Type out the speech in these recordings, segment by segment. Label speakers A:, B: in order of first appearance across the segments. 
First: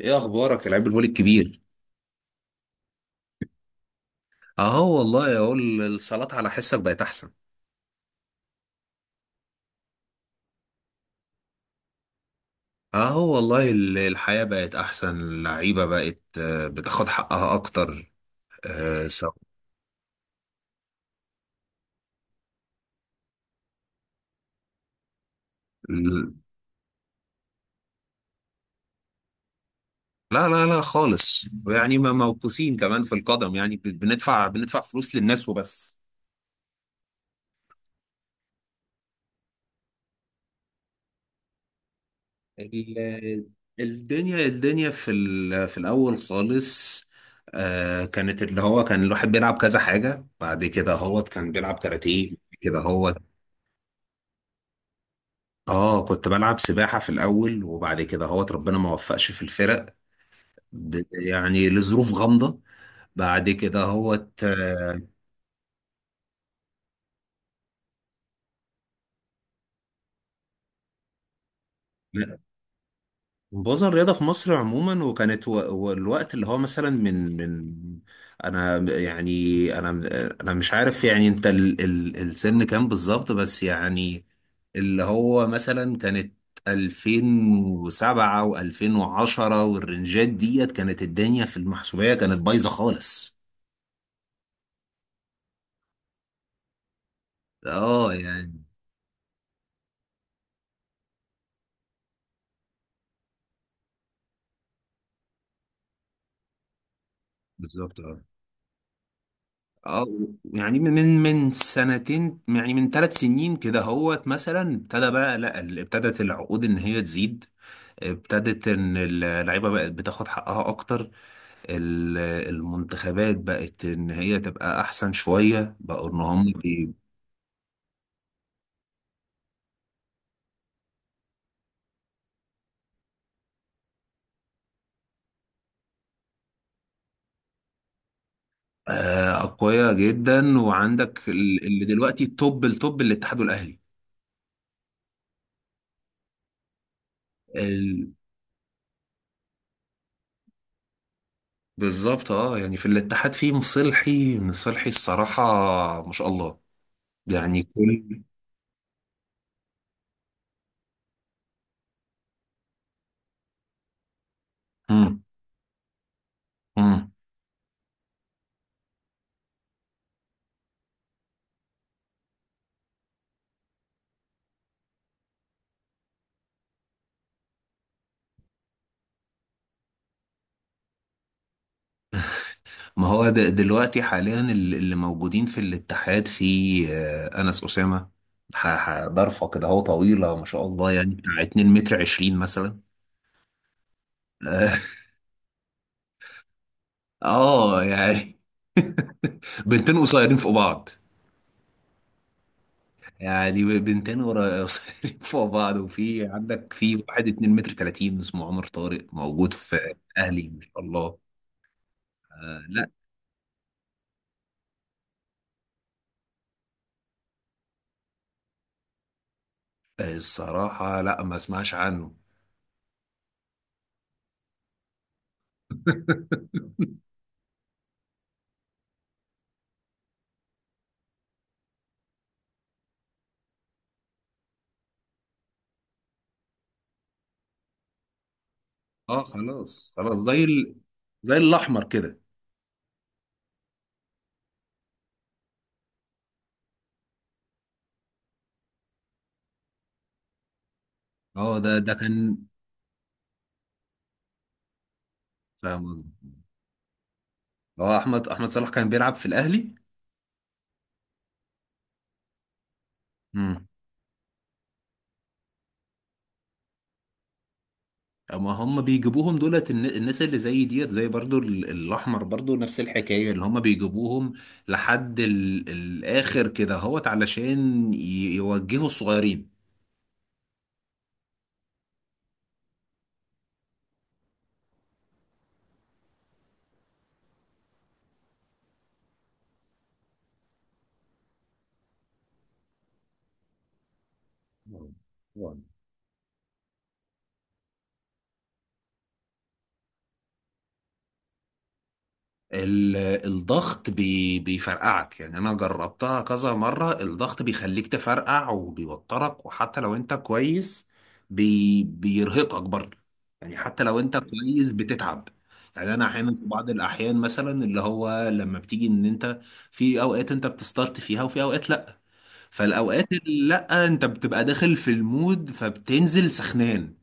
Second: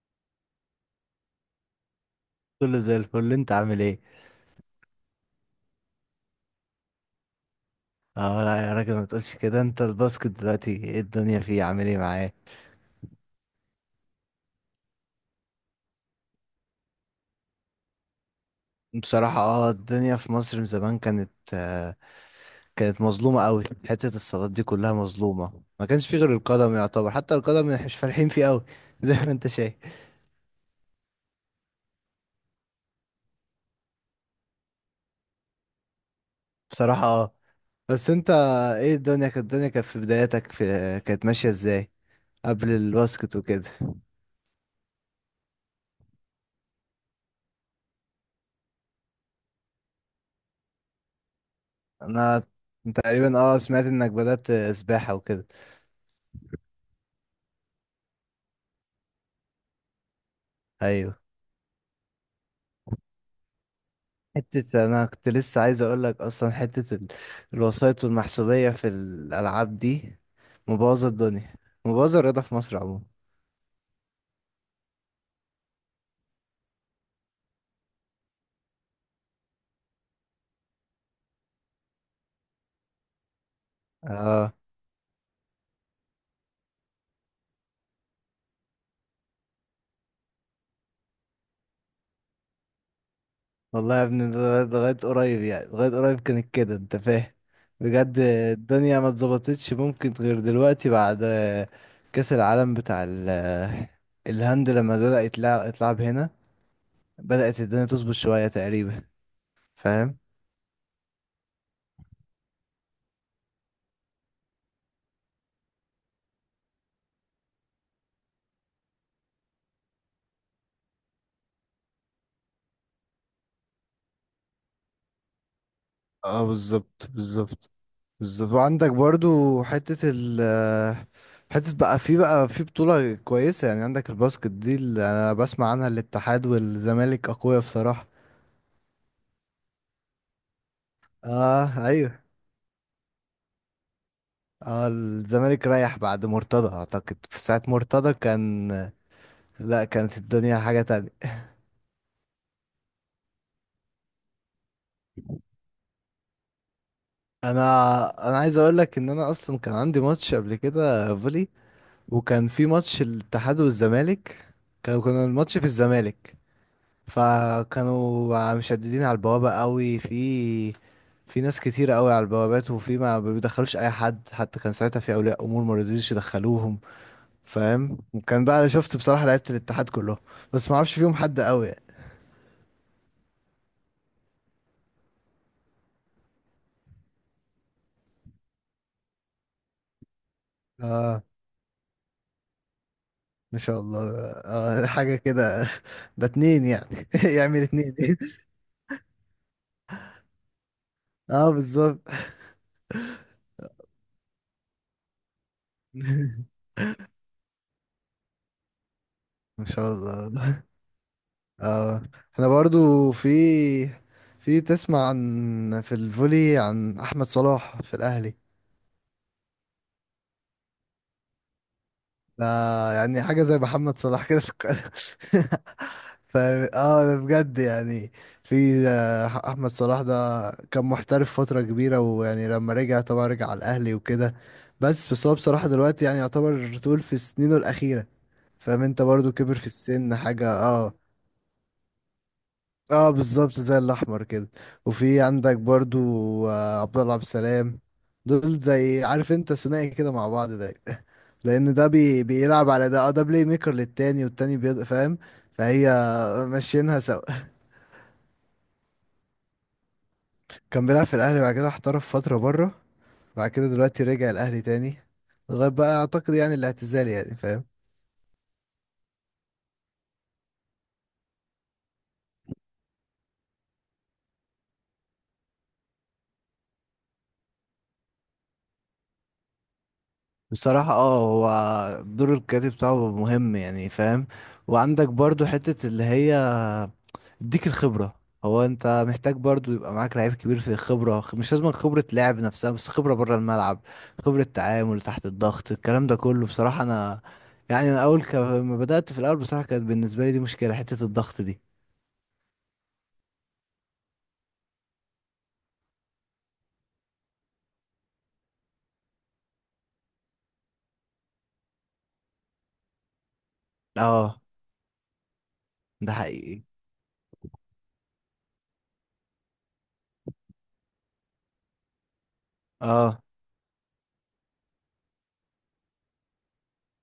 A: ايه اخبارك يا لعيب الفولي الكبير؟
B: كله زي الفل، انت عامل ايه؟
A: اهو والله اقول الصلاة على حسك بقت احسن.
B: اه لا يا راجل ما تقولش كده. انت الباسكت دلوقتي ايه الدنيا فيه؟ عامل ايه معاه؟
A: اهو والله الحياة بقت احسن، اللعيبة بقت بتاخد حقها اكتر. آه، سو...
B: بصراحة الدنيا في مصر من زمان كانت كانت مظلومة قوي. حتة الصالات دي كلها مظلومة، ما كانش فيه غير
A: ال-
B: القدم يعتبر، حتى القدم مش فالحين فيه قوي زي ما انت شايف.
A: لا لا لا خالص، يعني ما موقوسين كمان في القدم، يعني بندفع فلوس للناس وبس.
B: بصراحة بس انت ايه الدنيا كانت في بداياتك، كانت ماشية ازاي قبل الباسكت
A: ال-
B: وكده؟
A: الدنيا في في الاول خالص، كانت اللي هو كان الواحد بيلعب كذا حاجة، بعد كده هو كان بيلعب كاراتيه
B: انا
A: كده هو.
B: تقريبا سمعت انك بدأت سباحة وكده.
A: اه، كنت بلعب سباحة في الأول، وبعد كده هوت ربنا ما وفقش في الفرق،
B: ايوه،
A: يعني لظروف غامضة. بعد كده هوت
B: حتة أنا كنت لسه عايز أقولك أصلا، حتة الوسائط والمحسوبية في الألعاب دي مبوظة الدنيا، مبوظة
A: لا،
B: الرياضة في مصر عموما.
A: بوظ الرياضة في مصر عموما، وكانت والوقت اللي هو مثلا من أنا أنا مش عارف، يعني أنت ال ال السن كام بالظبط؟ بس يعني
B: اه
A: اللي هو مثلا كانت 2007 و2010 والرنجات ديت، كانت الدنيا في المحسوبية كانت بايظة خالص.
B: والله يا ابني لغاية قريب، يعني لغاية قريب كانت كده، أنت فاهم.
A: اه
B: بجد
A: يعني،
B: الدنيا ما اتظبطتش ممكن غير دلوقتي بعد كأس العالم بتاع الهند لما بدأ يتلعب هنا. بدأت الدنيا
A: بالظبط
B: تظبط
A: اه.
B: شوية تقريبا،
A: اه
B: فاهم؟
A: يعني من سنتين، يعني من 3 سنين كده هوت، مثلا ابتدى بقى لا ابتدت العقود ان هي تزيد، ابتدت ان اللعيبه بقت بتاخد حقها اكتر. ال- المنتخبات بقت ان هي تبقى احسن شويه، بقوا ان
B: اه
A: هم
B: بالظبط بالظبط بالظبط وعندك برضو حتة حتة بقى في بطولة كويسة، يعني عندك الباسكت دي اللي أنا بسمع عنها، الاتحاد والزمالك أقوياء بصراحة.
A: اقوياء جدا. وعندك اللي
B: اه
A: دلوقتي
B: أيوه،
A: التوب الاتحاد والاهلي.
B: اه الزمالك رايح بعد مرتضى. أعتقد في ساعة
A: ال-
B: مرتضى كان، لا، كانت الدنيا حاجة تانية.
A: بالظبط اه، يعني في الاتحاد في مصلحي الصراحه، ما شاء الله،
B: أنا
A: يعني كل.
B: أنا عايز أقولك إن أنا أصلا كان عندي ماتش قبل كده فولي، وكان في ماتش الاتحاد والزمالك. كان
A: مم.
B: كان الماتش في الزمالك،
A: مم.
B: فكانوا مشددين على البوابة قوي. في في ناس كتير قوي على البوابات وفي ما بيدخلوش اي حد، حتى كان ساعتها في اولياء امور ما رضيوش يدخلوهم، فاهم؟ وكان بقى انا شفت بصراحة لعيبة الاتحاد كلهم، بس ما اعرفش فيهم حد قوي يعني.
A: ما هو دلوقتي حاليا اللي موجودين في الاتحاد في أنس أسامة. ضرفة كده هو طويلة ما شاء الله، يعني
B: اه،
A: بتاع 2 متر 20 مثلا.
B: ما شاء الله.
A: اه
B: حاجة كده ده اتنين يعني. يعمل اتنين.
A: يعني بنتين قصيرين فوق بعض،
B: اه بالظبط.
A: يعني بنتين قصيرين فوق بعض. وفي عندك في واحد 2 متر 30 اسمه عمر طارق موجود
B: ما شاء
A: في
B: الله.
A: أهلي، ما شاء الله.
B: اه احنا
A: آه لا.
B: برضو في في تسمع عن في الفولي عن احمد صلاح في الاهلي؟
A: الصراحة لا، ما اسمعش عنه.
B: ده يعني حاجة زي محمد صلاح كده في القناة. ف اه ده بجد يعني. في أحمد صلاح ده كان محترف فترة كبيرة، ويعني لما رجع طبعا رجع على الأهلي وكده. بس هو بصراحة دلوقتي يعني يعتبر طول في سنينه الأخيرة، فاهم؟ انت
A: اه
B: برضو كبر في
A: خلاص
B: السن
A: خلاص، زي
B: حاجة اه.
A: زي الاحمر كده.
B: اه بالظبط زي الأحمر كده. وفي عندك برضو عبد الله عبد السلام، دول زي عارف انت ثنائي كده مع بعض. ده
A: اه ده
B: لان ده
A: ده كان،
B: بيلعب على ده، ده بلاي ميكر للتاني والتاني بيض، فاهم؟
A: فاهم
B: فهي
A: قصدي.
B: ماشيينها سوا.
A: اه احمد صلاح كان بيلعب في الاهلي.
B: كان بيلعب في الاهلي، بعد كده احترف فتره بره، بعد
A: امم.
B: كده دلوقتي رجع الاهلي تاني لغايه بقى اعتقد يعني الاعتزال، يعني فاهم.
A: اما هم بيجيبوهم دولت الناس اللي زي ديت، زي برضو الاحمر برضو نفس الحكايه، اللي هم بيجيبوهم لحد الاخر كده اهوت، علشان يوجهوا الصغيرين.
B: بصراحة هو دور الكاتب بتاعه مهم يعني، فاهم؟ وعندك برضو حتة اللي هي يديك الخبرة. هو انت محتاج برضو يبقى معاك لعيب كبير في الخبرة، مش لازم خبرة لعب نفسها بس، خبرة بره الملعب، خبرة تعامل تحت الضغط، الكلام ده كله. بصراحة انا يعني انا اول ما بدأت في الاول بصراحة كانت بالنسبة لي دي مشكلة، حتة الضغط دي.
A: ال- الضغط بيفرقعك، يعني انا جربتها كذا مرة. الضغط بيخليك تفرقع وبيوترك، وحتى لو انت كويس بيرهقك برضه، يعني حتى لو انت
B: اه
A: كويس بتتعب. يعني انا
B: ده
A: احيانا في
B: حقيقي.
A: بعض الاحيان مثلا اللي هو لما بتيجي ان انت في اوقات انت بتستارت فيها، وفي اوقات لا. فالاوقات
B: اه
A: اللي لا، انت بتبقى داخل في المود، فبتنزل سخنان.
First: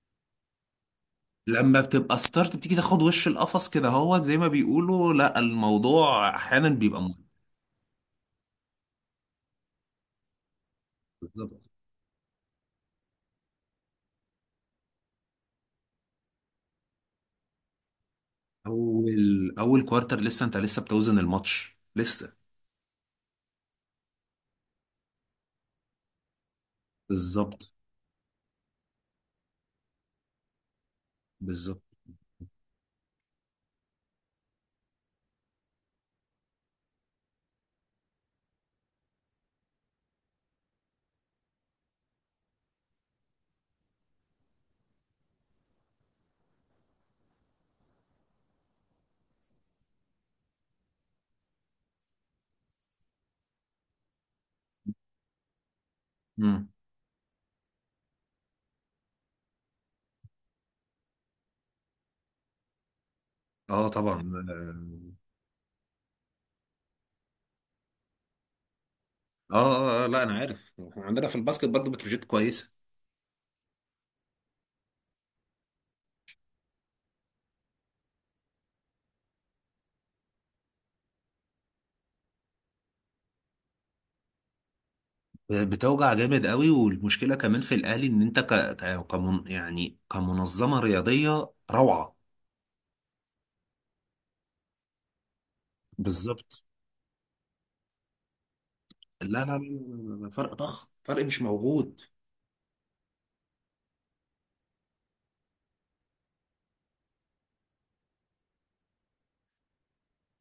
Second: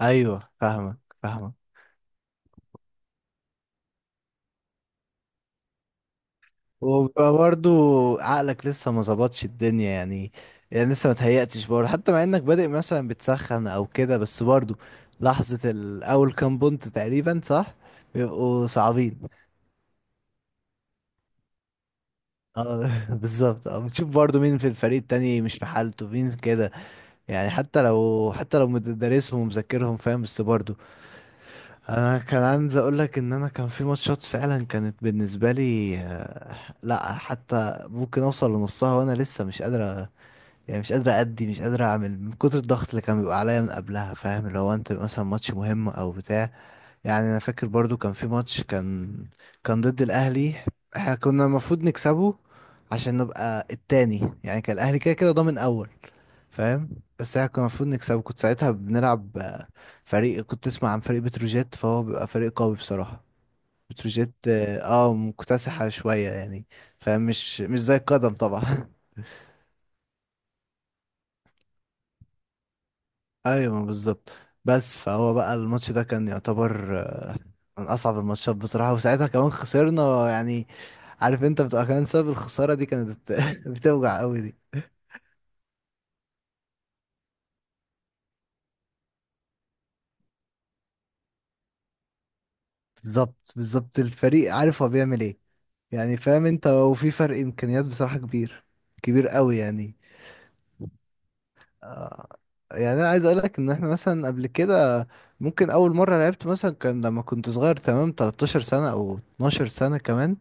B: ايوه فاهمك فاهمك.
A: لما بتبقى ستارت، بتيجي تاخد وش القفص كده هو، زي ما بيقولوا، لا الموضوع احيانا بيبقى مهم.
B: وبيبقى برضو عقلك لسه ما ظبطش الدنيا يعني، يعني لسه ما
A: بالظبط،
B: تهيأتش برضه حتى مع انك بادئ مثلا بتسخن او كده، بس برضو لحظة الاول كام بونت تقريبا صح، بيبقوا صعبين.
A: اول اول كوارتر لسه، انت لسه بتوزن الماتش لسه.
B: اه بالظبط، اه بتشوف برضو مين في الفريق التاني مش في حالته، مين كده، يعني
A: بالظبط.
B: حتى لو حتى لو مدرسهم ومذاكرهم، فاهم؟ بس برضو
A: بالظبط.
B: انا كان عايز اقول لك ان انا كان في ماتشات فعلا كانت بالنسبة لي لا، حتى ممكن اوصل لنصها وانا لسه مش قادر، يعني مش قادر أدي، مش قادر أعمل من كتر الضغط اللي كان بيبقى عليا من قبلها، فاهم؟ اللي هو أنت مثلا ماتش مهم أو بتاع. يعني أنا فاكر برضو كان في ماتش، كان ضد الأهلي. احنا كنا المفروض نكسبه عشان نبقى التاني، يعني كان الأهلي كده كده ضامن أول،
A: امم.
B: فاهم؟ بس احنا كنا المفروض نكسبه. كنت ساعتها بنلعب فريق، كنت تسمع عن فريق بتروجيت، فهو بيبقى فريق قوي بصراحة.
A: اه طبعا.
B: بتروجيت اه، مكتسحة شوية يعني، فاهم؟ مش مش زي القدم طبعا.
A: آه، آه، اه لا، انا عارف، احنا عندنا في الباسكت برضه بتروجيت كويسه.
B: ايوه بالظبط. بس فهو بقى الماتش ده كان يعتبر من اصعب الماتشات بصراحه، وساعتها كمان خسرنا يعني. عارف انت بتبقى كمان، سبب الخساره دي كانت بتوجع قوي دي.
A: بتوجع جامد قوي، والمشكله كمان في الاهلي ان انت يعني كمنظمه رياضيه روعه.
B: بالظبط بالظبط، الفريق عارف هو بيعمل ايه، يعني فاهم
A: بالظبط.
B: انت، وفي فرق امكانيات بصراحه كبير،
A: لا
B: كبير قوي
A: لا لا
B: يعني.
A: لا، فرق ضخم، فرق مش موجود.
B: آه، يعني انا عايز اقول لك ان احنا مثلا قبل كده ممكن اول مره لعبت مثلا، كان لما كنت صغير تمام 13 سنه او 12 سنه كمان،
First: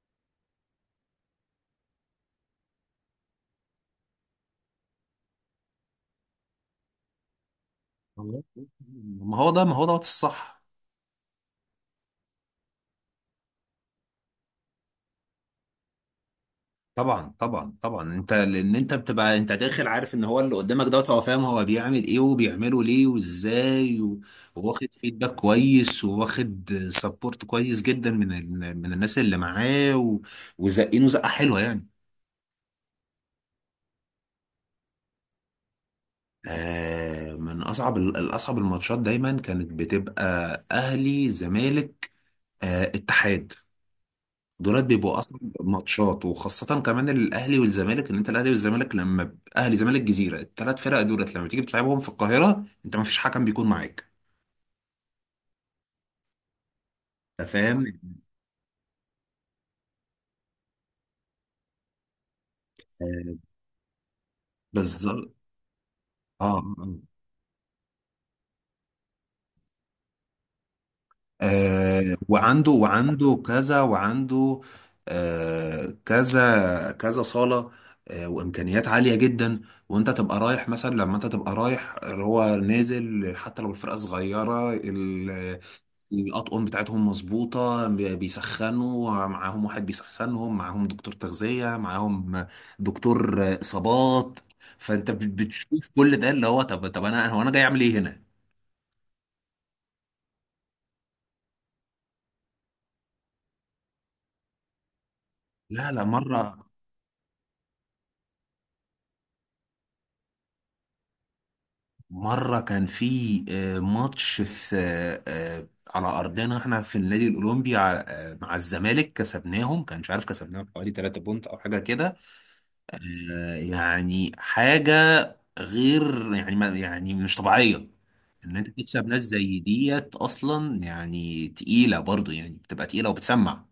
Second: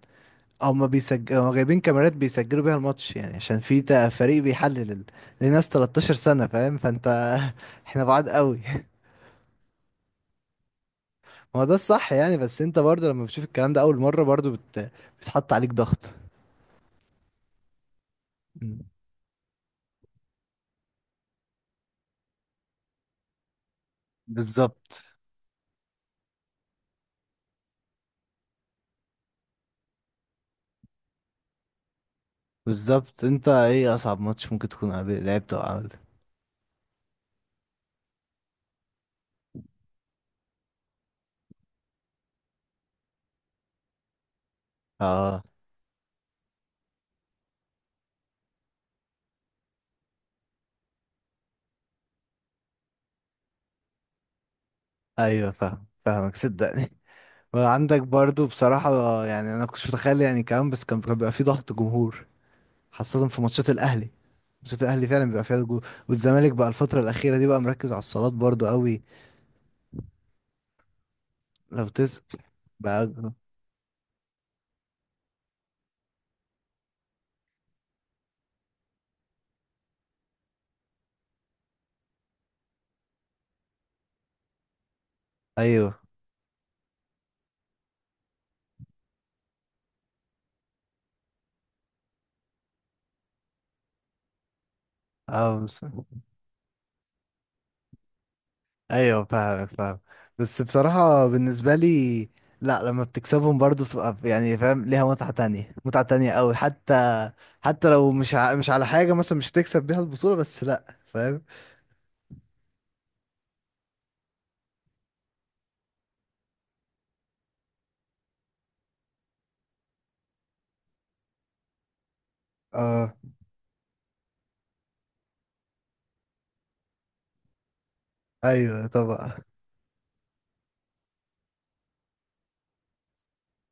B: هما بيسجلوا جايبين كاميرات بيسجلوا بيها الماتش، يعني عشان في فريق بيحلل لناس 13 سنة، فاهم؟ فانت احنا بعاد
A: والله.
B: قوي.
A: ما هو دوت الصح.
B: ما هو ده الصح يعني، بس انت برضه لما بتشوف الكلام ده اول مرة برضه بتحط عليك ضغط.
A: طبعا طبعا طبعا، انت لان
B: مم.
A: انت بتبقى انت داخل عارف ان هو اللي قدامك دوت، هو فاهم هو بيعمل ايه وبيعمله ليه وازاي، وواخد
B: بالظبط
A: فيدباك كويس، وواخد سبورت كويس جدا من من الناس اللي معاه، وزقينه زقه حلوه يعني.
B: بالظبط. انت ايه اصعب ماتش ممكن تكون لعبته او عملته؟
A: آه، من اصعب الاصعب الماتشات دايما كانت بتبقى اهلي زمالك، آه اتحاد. دولات بيبقوا اصلا
B: اه
A: ماتشات، وخاصه كمان الاهلي والزمالك، ان انت الاهلي والزمالك لما اهلي زمالك جزيره، الثلاث فرق دولت لما تيجي بتلعبهم في القاهره، انت ما فيش حكم بيكون معاك.
B: ايوه فاهم فاهمك صدقني.
A: أنت فاهم.
B: وعندك برضه بصراحة يعني انا كنتش متخيل يعني كمان، بس كان بيبقى في ضغط جمهور خاصة
A: آه،
B: في ماتشات الأهلي. ماتشات الأهلي فعلا
A: بالظبط
B: بيبقى فيها جول،
A: اه.
B: والزمالك بقى
A: آه.
B: الفترة الأخيرة دي بقى مركز على الصالات برضو قوي. لو تس
A: وعنده
B: بقى
A: وعنده كذا وعنده كذا كذا صالة، وإمكانيات عالية جدا. وأنت تبقى رايح مثلا، لما أنت تبقى رايح هو نازل، حتى لو الفرقة صغيرة
B: أيوه.
A: الأطقم بتاعتهم مظبوطة، بيسخنوا معاهم واحد، بيسخنهم معاهم دكتور تغذية معاهم، دكتور إصابات. فأنت
B: أه بس،
A: بتشوف كل ده، اللي هو طب طب، أنا هو أنا جاي أعمل إيه هنا؟
B: أيوه فاهم فاهم. بس بصراحة بالنسبة لي لا، لما بتكسبهم برضو بتبقى ف يعني، فاهم؟ ليها متعة تانية،
A: لا لا،
B: متعة تانية قوي،
A: مرة.
B: حتى حتى لو مش ع مش على حاجة، مثلا مش تكسب بيها البطولة بس، لا فاهم.
A: مرة كان في ماتش في على أرضنا احنا في النادي الأولمبي، مع الزمالك كسبناهم، كان مش عارف كسبناهم حوالي 3 بونت أو حاجة كده.
B: أه
A: يعني حاجة غير، يعني ما يعني مش طبيعية، إن أنت
B: أيوه
A: تكسب ناس
B: طبعا.
A: زي ديت، أصلا يعني تقيلة برضو، يعني بتبقى تقيلة وبتسمع،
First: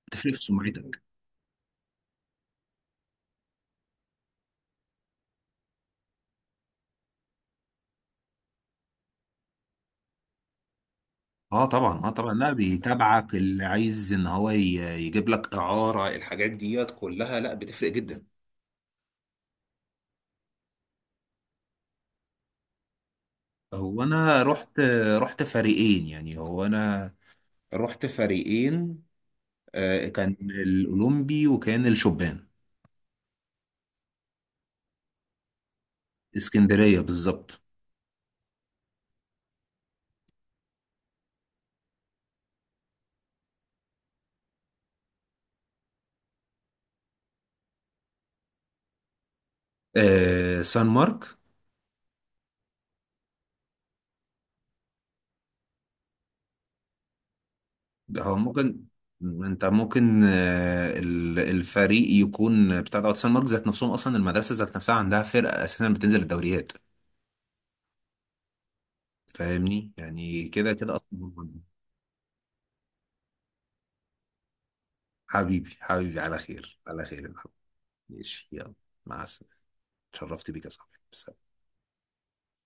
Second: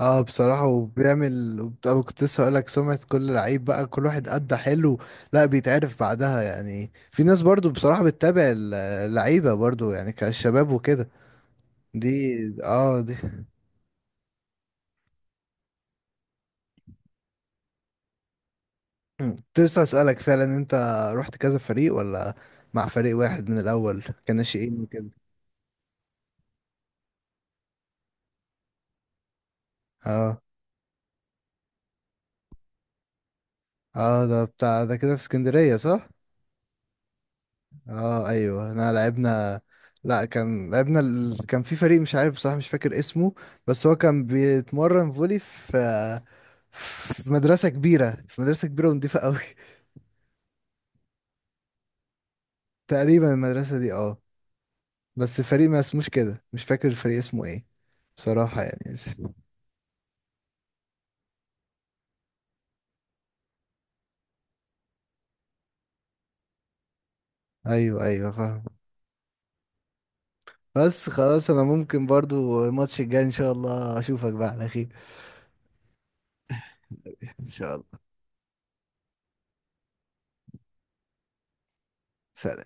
B: اه
A: بتفرق في
B: بصراحة،
A: سمعتك.
B: وبيعمل أنا كنت لسه هقولك، سمعة كل لعيب بقى كل واحد أدى حلو، لا بيتعرف بعدها، يعني في ناس برضو بصراحة بتتابع اللعيبة برضو يعني كالشباب وكده.
A: اه طبعا، اه
B: دي
A: طبعا، لا
B: اه دي
A: بيتابعك اللي عايز ان هو يجيب لك اعاره، الحاجات ديت كلها لا بتفرق جدا.
B: مم. كنت لسه أسألك فعلا، انت رحت كذا فريق ولا مع فريق واحد من
A: هو
B: الأول
A: انا
B: كناشئين وكده؟
A: رحت فريقين، يعني هو انا رحت فريقين، كان
B: اه،
A: الاولمبي وكان الشبان.
B: اه ده بتاع ده كده في اسكندرية صح؟
A: اسكندريه بالظبط.
B: اه ايوه احنا لعبنا، لا كان لعبنا كان في فريق مش عارف بصراحة مش فاكر اسمه، بس هو كان بيتمرن فولي في في مدرسة كبيرة، في مدرسة كبيرة ونضيفة قوي.
A: سان مارك.
B: تقريبا المدرسة دي اه، بس الفريق ما اسموش كده مش فاكر الفريق اسمه ايه
A: ده هو
B: بصراحة
A: ممكن،
B: يعني.
A: انت ممكن الفريق يكون بتاع دوت سان مارك ذات نفسهم، اصلا المدرسه ذات نفسها عندها فرقه اساسا بتنزل الدوريات.
B: ايوه ايوه فاهم.
A: فاهمني، يعني كده كده
B: بس
A: اصلا.
B: خلاص انا ممكن برضو الماتش الجاي ان شاء الله اشوفك بقى على خير.
A: حبيبي حبيبي، على خير على خير يا
B: ان
A: محمد.
B: شاء الله.
A: ماشي يلا، مع السلامه، اتشرفت بيك يا صاحبي.
B: سلام.